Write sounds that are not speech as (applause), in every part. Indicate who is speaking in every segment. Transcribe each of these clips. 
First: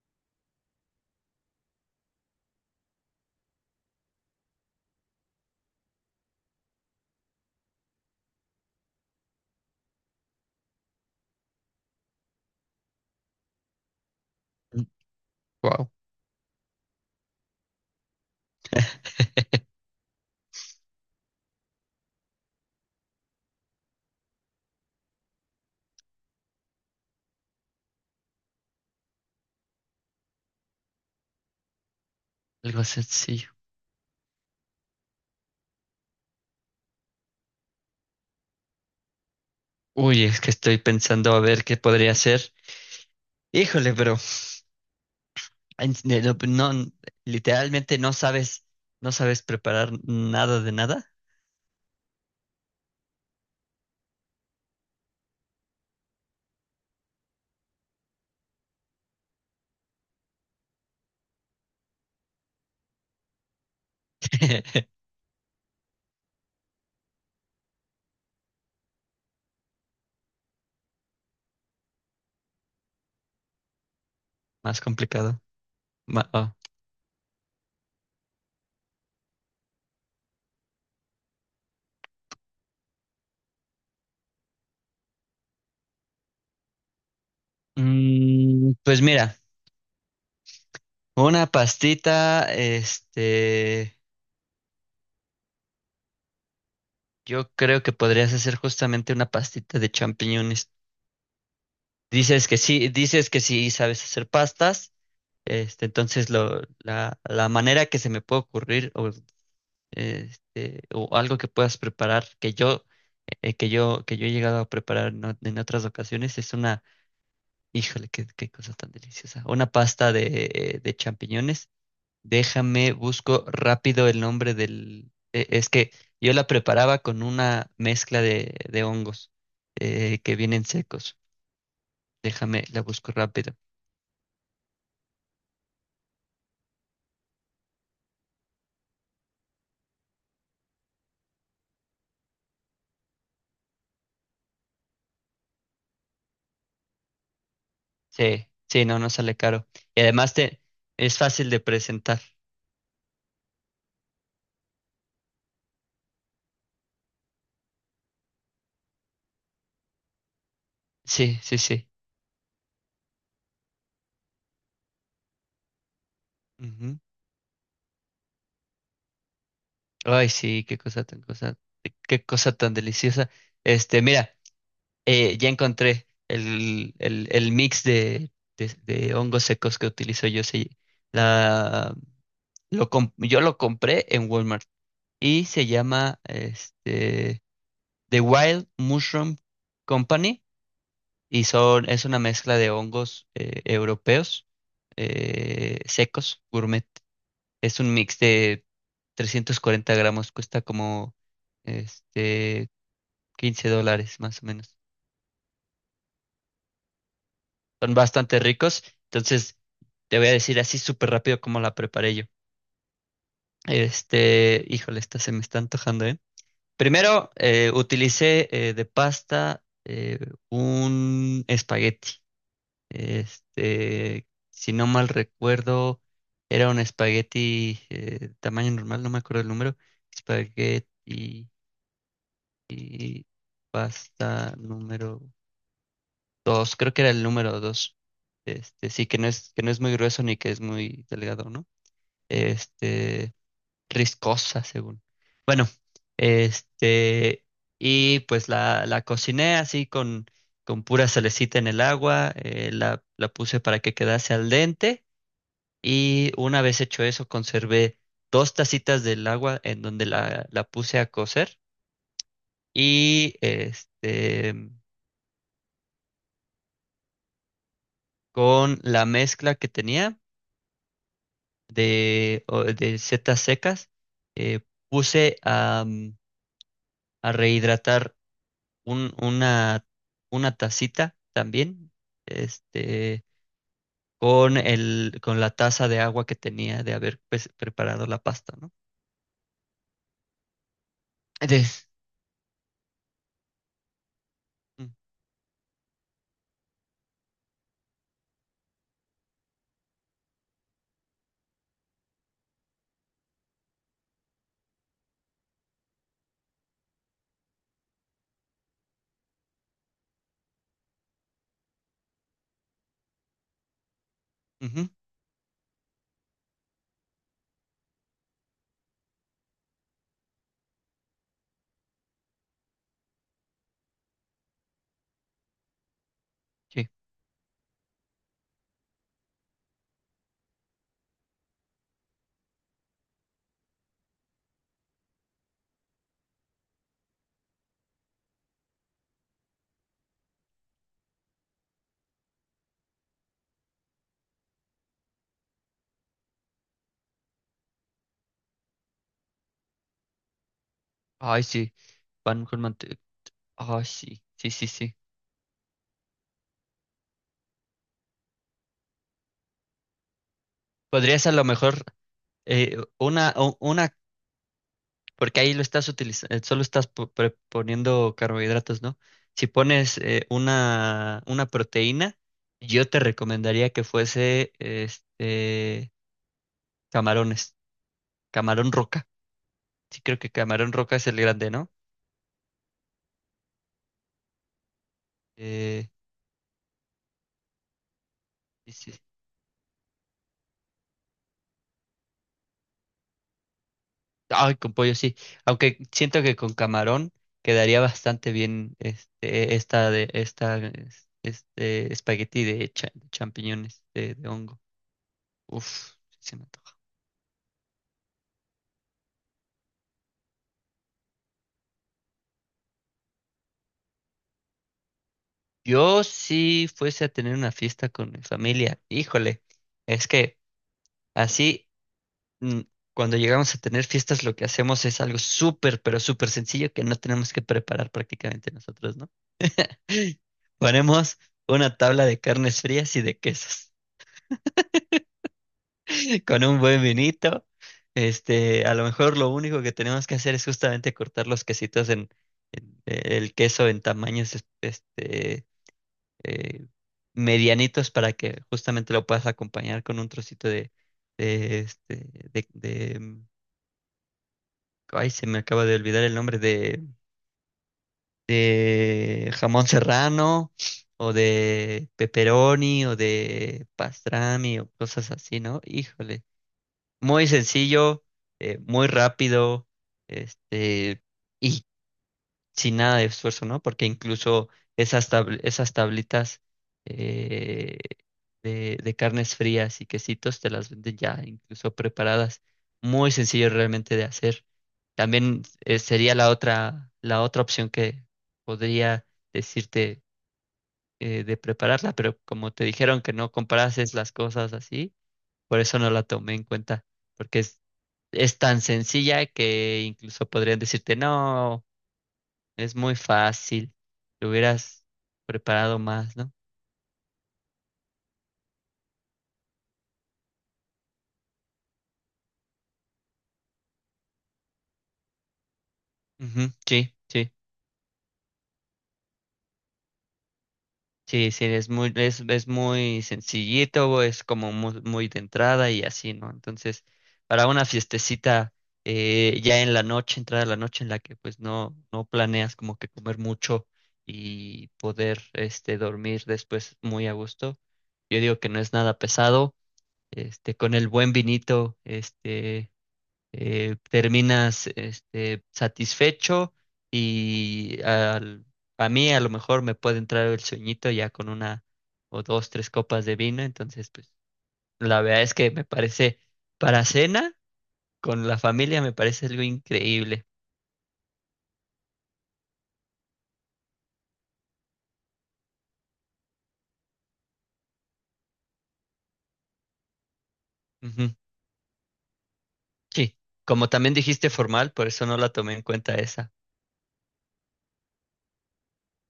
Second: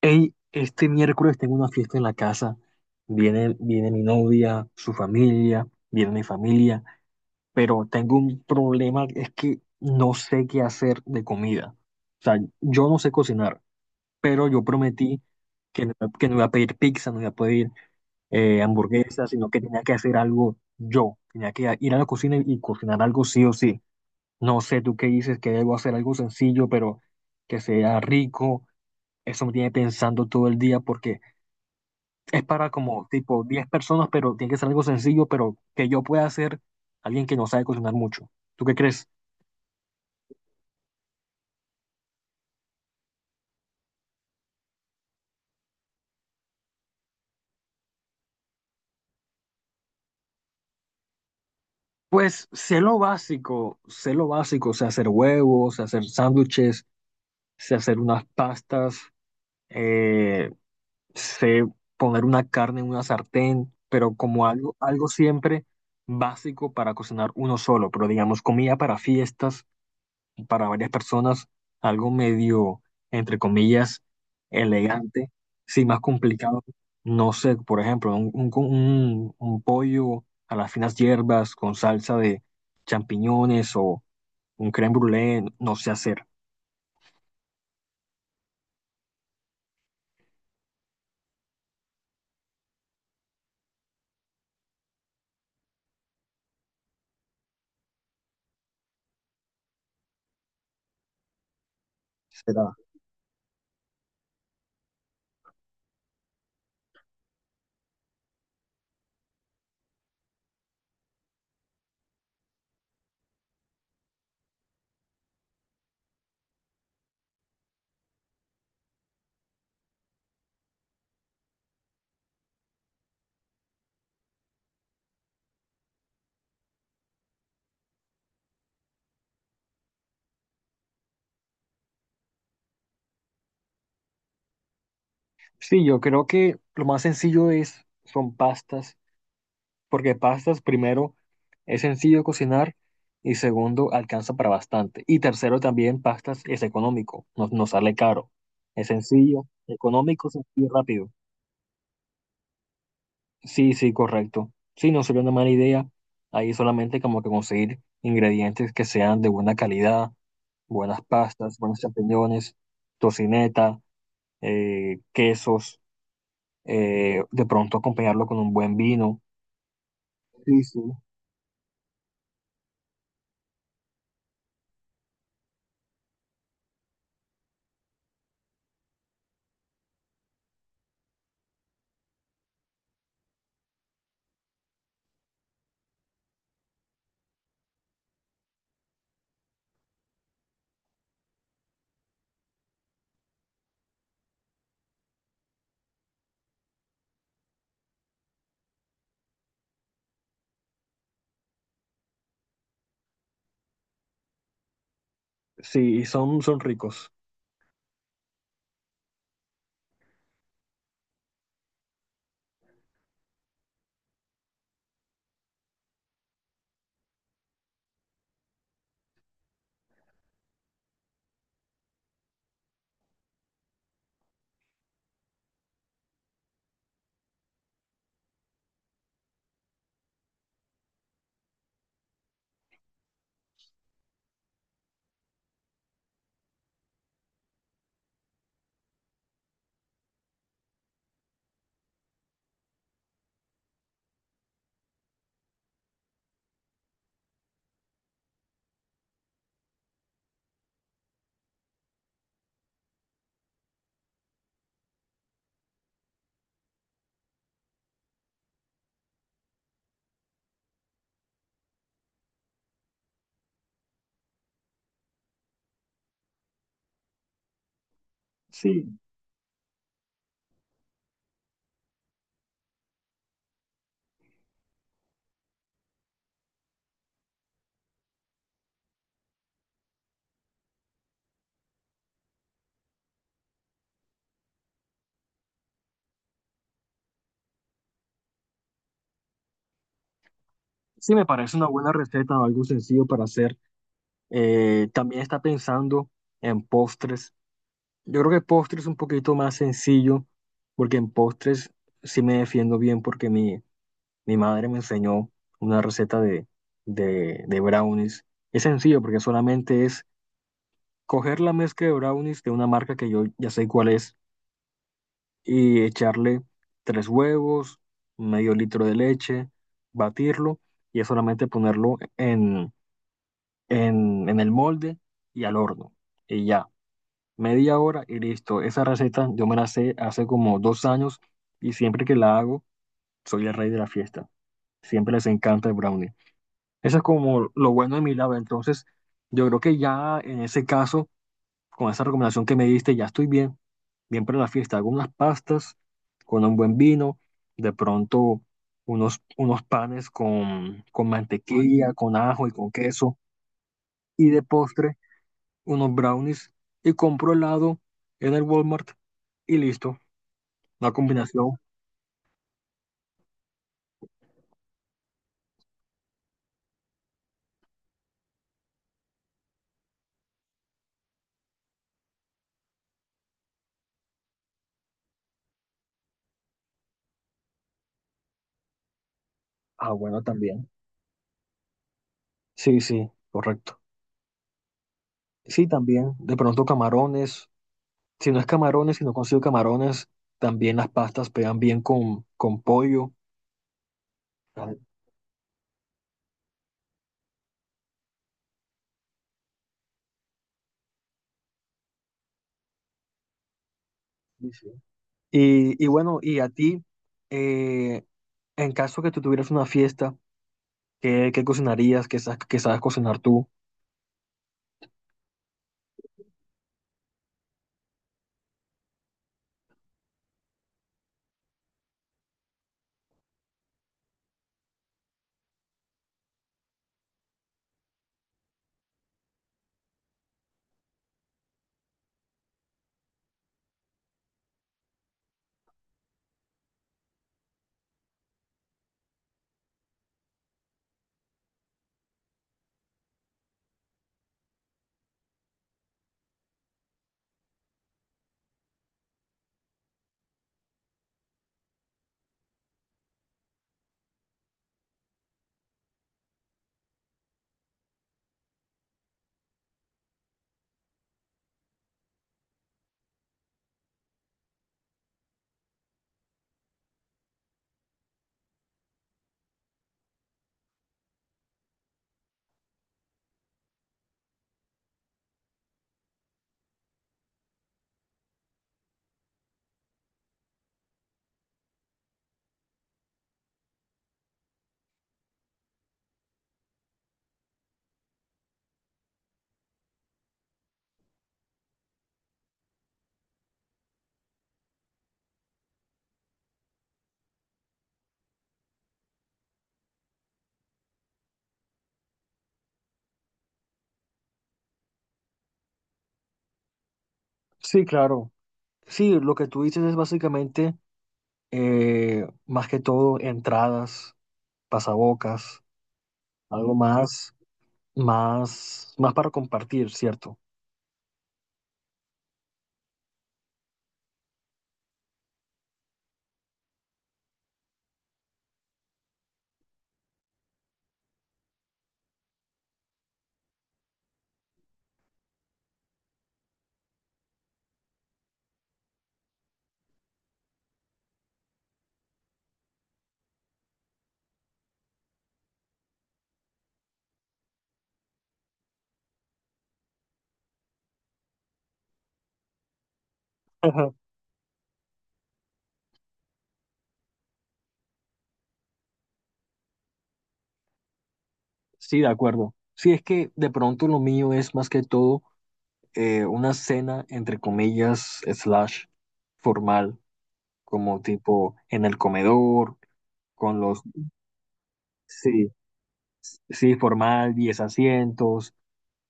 Speaker 1: Hey, este miércoles tengo una fiesta en la casa. Viene mi novia, su familia, viene mi familia, pero tengo un problema, es que no sé qué hacer de comida. O sea, yo no sé cocinar, pero yo prometí que
Speaker 2: Wow,
Speaker 1: no, que no iba a pedir pizza, no iba a pedir hamburguesa, sino que tenía que hacer algo yo. Tenía que ir a la cocina y cocinar algo sí o sí. No sé tú qué dices, que debo hacer algo sencillo, pero que sea rico. Eso me tiene pensando todo el día porque es para
Speaker 2: algo
Speaker 1: como tipo
Speaker 2: sencillo.
Speaker 1: 10 personas, pero tiene que ser algo sencillo, pero que yo pueda hacer alguien que no sabe cocinar mucho. ¿Tú qué crees?
Speaker 2: Uy, es que estoy pensando a ver qué podría ser. Híjole, bro. No, no, literalmente no sabes preparar nada de nada.
Speaker 1: Pues sé lo básico, sé lo básico, sé hacer huevos, sé hacer sándwiches, sé hacer unas pastas, eh, sé poner una carne en una sartén, pero como algo,
Speaker 2: (laughs)
Speaker 1: algo siempre básico para cocinar uno solo, pero digamos comida para fiestas para varias personas algo medio, entre comillas,
Speaker 2: Más
Speaker 1: elegante,
Speaker 2: complicado.
Speaker 1: sí, más
Speaker 2: Oh.
Speaker 1: complicado. No sé, por ejemplo, un pollo a las finas hierbas con salsa de champiñones o un crème brûlée, no sé hacer.
Speaker 2: Pues mira, una pastita, yo creo que podrías hacer justamente una pastita de champiñones.
Speaker 1: Será.
Speaker 2: Dices que sí sabes hacer pastas. Entonces, la manera que se me puede ocurrir, o algo que puedas preparar, que yo he llegado a preparar en otras ocasiones, es una, híjole, qué cosa tan deliciosa, una pasta de champiñones. Déjame, busco rápido el nombre es que yo la preparaba con una mezcla de hongos que vienen secos. Déjame, la busco rápido.
Speaker 1: Sí, yo creo que lo más sencillo es, son pastas porque pastas, primero, es sencillo cocinar y segundo, alcanza para bastante. Y tercero, también pastas es económico, no, no sale caro.
Speaker 2: Sí, sí,
Speaker 1: Es
Speaker 2: no sale
Speaker 1: sencillo,
Speaker 2: caro. Y
Speaker 1: económico,
Speaker 2: además
Speaker 1: sencillo y rápido.
Speaker 2: es fácil de presentar.
Speaker 1: Sí, sí, correcto. Sí, no sería una mala idea. Ahí solamente como que conseguir ingredientes que sean de buena calidad, buenas
Speaker 2: Sí,
Speaker 1: pastas,
Speaker 2: sí,
Speaker 1: buenos
Speaker 2: sí.
Speaker 1: champiñones, tocineta, quesos,
Speaker 2: Ujú.
Speaker 1: de pronto acompañarlo con un buen vino.
Speaker 2: Ay,
Speaker 1: Sí,
Speaker 2: sí,
Speaker 1: sí.
Speaker 2: qué cosa tan deliciosa. Mira, ya encontré el mix de hongos secos que utilizo yo. Sí, la, yo lo compré en Walmart y se llama The Wild Mushroom Company, y es una mezcla de hongos europeos, secos, gourmet. Es un mix de 340 gramos, cuesta como este $15 más o menos.
Speaker 1: Sí, son, son ricos.
Speaker 2: Son bastante ricos, entonces te voy a decir así súper rápido cómo la preparé yo. Híjole, esta se me está antojando, ¿eh? Primero, utilicé, de pasta, un espagueti. Si no mal recuerdo, era un espagueti, tamaño normal, no me acuerdo el número. Espagueti. Y pasta número dos, creo que era el número dos. Sí, que no es muy grueso ni que es muy delgado, ¿no? Este, Riscosa, según. Bueno, este, y pues la cociné así con pura salecita en el agua, la puse para que quedase al dente, y una vez hecho eso, conservé dos tacitas del agua en donde la puse a cocer, y con
Speaker 1: Sí,
Speaker 2: la mezcla que tenía de setas secas, eh, puse a, a rehidratar un- una, una tacita también, este, con con la taza de agua que tenía de haber, pues, preparado la pasta, ¿no?
Speaker 1: sí, me parece una
Speaker 2: Des-
Speaker 1: buena receta, algo sencillo para hacer.
Speaker 2: mm,
Speaker 1: También está pensando en postres. Yo creo que postres es un poquito más sencillo, porque en postres sí me defiendo bien, porque mi madre me enseñó una receta de, de brownies. Es sencillo, porque solamente es coger la mezcla de brownies de una marca que yo ya sé cuál es
Speaker 2: ujú,
Speaker 1: y echarle 3 huevos, medio litro de leche, batirlo y es solamente ponerlo en el molde y al horno. Y ya,
Speaker 2: sí.
Speaker 1: media hora y listo. Esa receta yo me la sé hace como 2 años y siempre que la hago, soy el rey de la fiesta. Siempre les encanta el brownie. Eso es como lo bueno de mi lado. Entonces, yo creo que ya en ese caso, con esa recomendación que me diste, ya estoy bien, bien para la fiesta. Hago unas pastas con un buen vino, de pronto unos, unos panes con
Speaker 2: Ay, sí.
Speaker 1: mantequilla, con
Speaker 2: Pan
Speaker 1: ajo y
Speaker 2: con
Speaker 1: con
Speaker 2: manteca.
Speaker 1: queso.
Speaker 2: Ay, sí,
Speaker 1: Y de
Speaker 2: sí, sí, sí.
Speaker 1: postre, unos brownies y compro helado en el Walmart y listo. Una
Speaker 2: Podrías a lo
Speaker 1: combinación.
Speaker 2: mejor, una. Porque ahí lo estás utilizando, solo estás poniendo carbohidratos, ¿no? Si pones, una proteína, yo te recomendaría que fuese camarones, camarón roca.
Speaker 1: Ah,
Speaker 2: Sí, creo
Speaker 1: bueno,
Speaker 2: que
Speaker 1: también.
Speaker 2: camarón roca es el grande, ¿no?
Speaker 1: Sí, sí, correcto. Sí,
Speaker 2: Eh,
Speaker 1: también. De pronto camarones. Si no es
Speaker 2: y sí.
Speaker 1: camarones,
Speaker 2: Sí.
Speaker 1: si no consigo camarones, también las pastas pegan bien con pollo.
Speaker 2: Ay,
Speaker 1: Ah,
Speaker 2: con pollo sí. Aunque siento que con camarón quedaría bastante bien, este, esta de esta es- este espagueti de champiñones de
Speaker 1: sí,
Speaker 2: hongo.
Speaker 1: sí. Y
Speaker 2: Uf,
Speaker 1: bueno,
Speaker 2: sí se
Speaker 1: y
Speaker 2: me
Speaker 1: a
Speaker 2: antoja.
Speaker 1: ti, eh, en caso que tú tuvieras una fiesta, ¿qué, qué cocinarías? Qué sabes cocinar tú?
Speaker 2: Yo si fuese a tener una fiesta con mi familia, híjole, es que así, mm, cuando llegamos a tener fiestas lo que hacemos es algo súper, pero súper sencillo, que no tenemos que preparar prácticamente nosotros, ¿no? (gasps) (laughs) Ponemos una tabla de carnes frías y de quesos (laughs) con un buen vinito. A lo mejor lo único que tenemos que hacer es justamente cortar los quesitos, el queso, en tamaños este eh, medianitos, para que justamente lo puedas acompañar con un trocito de, de este, de, de- ay, se me acaba de olvidar el nombre, de jamón serrano o de pepperoni o de pastrami o cosas así, ¿no? Híjole, muy sencillo, muy rápido, este, y sin nada de esfuerzo, ¿no? Porque incluso esas tablitas, eh, de carnes frías y quesitos, te las venden ya incluso preparadas. Muy sencillo realmente de hacer. También, sería la otra opción que podría decirte, de prepararla, pero como te dijeron que no comparases las cosas así, por eso no la tomé en cuenta, porque es tan sencilla que incluso podrían decirte no. Es muy fácil. Lo hubieras preparado más, ¿no?
Speaker 1: Sí, claro. Sí, lo que tú dices es básicamente, más que todo, entradas pasabocas,
Speaker 2: Ujú,
Speaker 1: algo
Speaker 2: sí, sí,
Speaker 1: más, más, más para compartir, ¿cierto?
Speaker 2: sí, sí, es muy sencillito, es como muy, muy de entrada y así, ¿no? Entonces, para una fiestecita, ya en la noche, entrada a la noche en la que pues no planeas como que comer mucho y poder dormir después muy a gusto. Yo digo que no es nada pesado, con el buen vinito, terminas, satisfecho, y a mí a lo mejor me puede entrar el sueñito ya con una o dos, tres copas de vino, entonces
Speaker 1: Ajá.
Speaker 2: pues la verdad es que me parece, para cena con la familia me parece algo increíble.
Speaker 1: Sí, de acuerdo. Sí, es que de pronto lo mío es más que todo una cena, entre comillas, slash, formal, como
Speaker 2: Ujú,
Speaker 1: tipo en el comedor,
Speaker 2: sí,
Speaker 1: con
Speaker 2: como
Speaker 1: los,
Speaker 2: también dijiste formal, por eso no la
Speaker 1: sí,
Speaker 2: tomé en cuenta esa.
Speaker 1: sí, formal, 10 asientos,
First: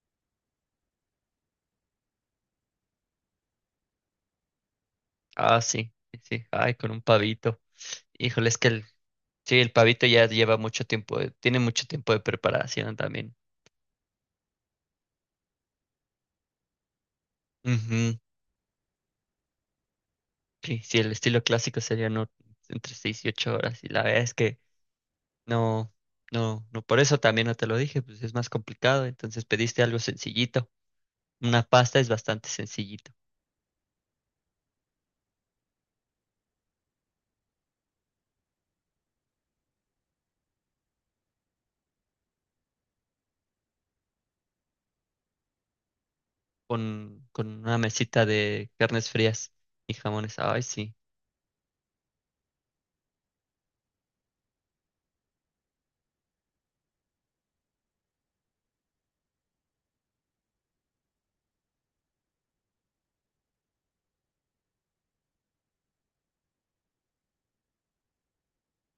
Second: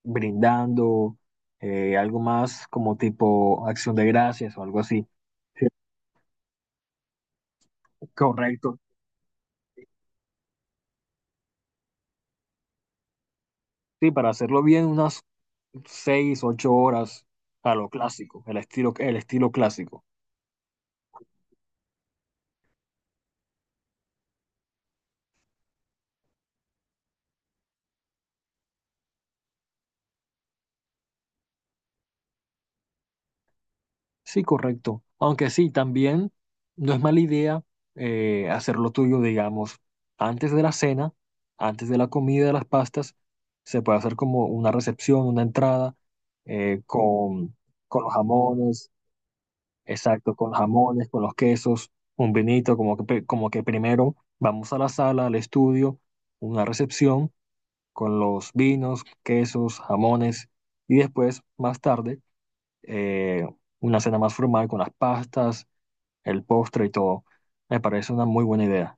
Speaker 1: brindando, algo más como tipo acción de gracias o algo así.
Speaker 2: Ah,
Speaker 1: Sí,
Speaker 2: sí, sí, ay, con un pavito. Híjole, es que
Speaker 1: correcto.
Speaker 2: el, sí, el pavito ya lleva mucho tiempo, tiene mucho tiempo de preparación también.
Speaker 1: Sí, para hacerlo bien, una 6, 8 horas a lo
Speaker 2: Ujú.
Speaker 1: clásico, el estilo clásico.
Speaker 2: Sí, sí, el estilo clásico sería, no, entre 6 y 8 horas. Y la verdad es que no, no, no, por eso también no te lo dije, pues es más complicado. Entonces pediste algo sencillito. Una pasta es bastante sencillito,
Speaker 1: Sí, correcto. Aunque sí, también no es mala idea hacer lo tuyo, digamos, antes de la cena, antes de la comida de las pastas, se puede hacer como una recepción, una entrada eh,
Speaker 2: con
Speaker 1: con,
Speaker 2: una
Speaker 1: con los
Speaker 2: mesita de
Speaker 1: jamones,
Speaker 2: carnes frías y
Speaker 1: exacto,
Speaker 2: jamones.
Speaker 1: con los
Speaker 2: Ay, sí.
Speaker 1: jamones, con los quesos, un vinito, como que, pe- como que primero vamos a la sala, al estudio, una recepción con los vinos, quesos, jamones y después, más tarde, eh, una cena más formal con las pastas, el postre y todo. Me parece una muy buena idea.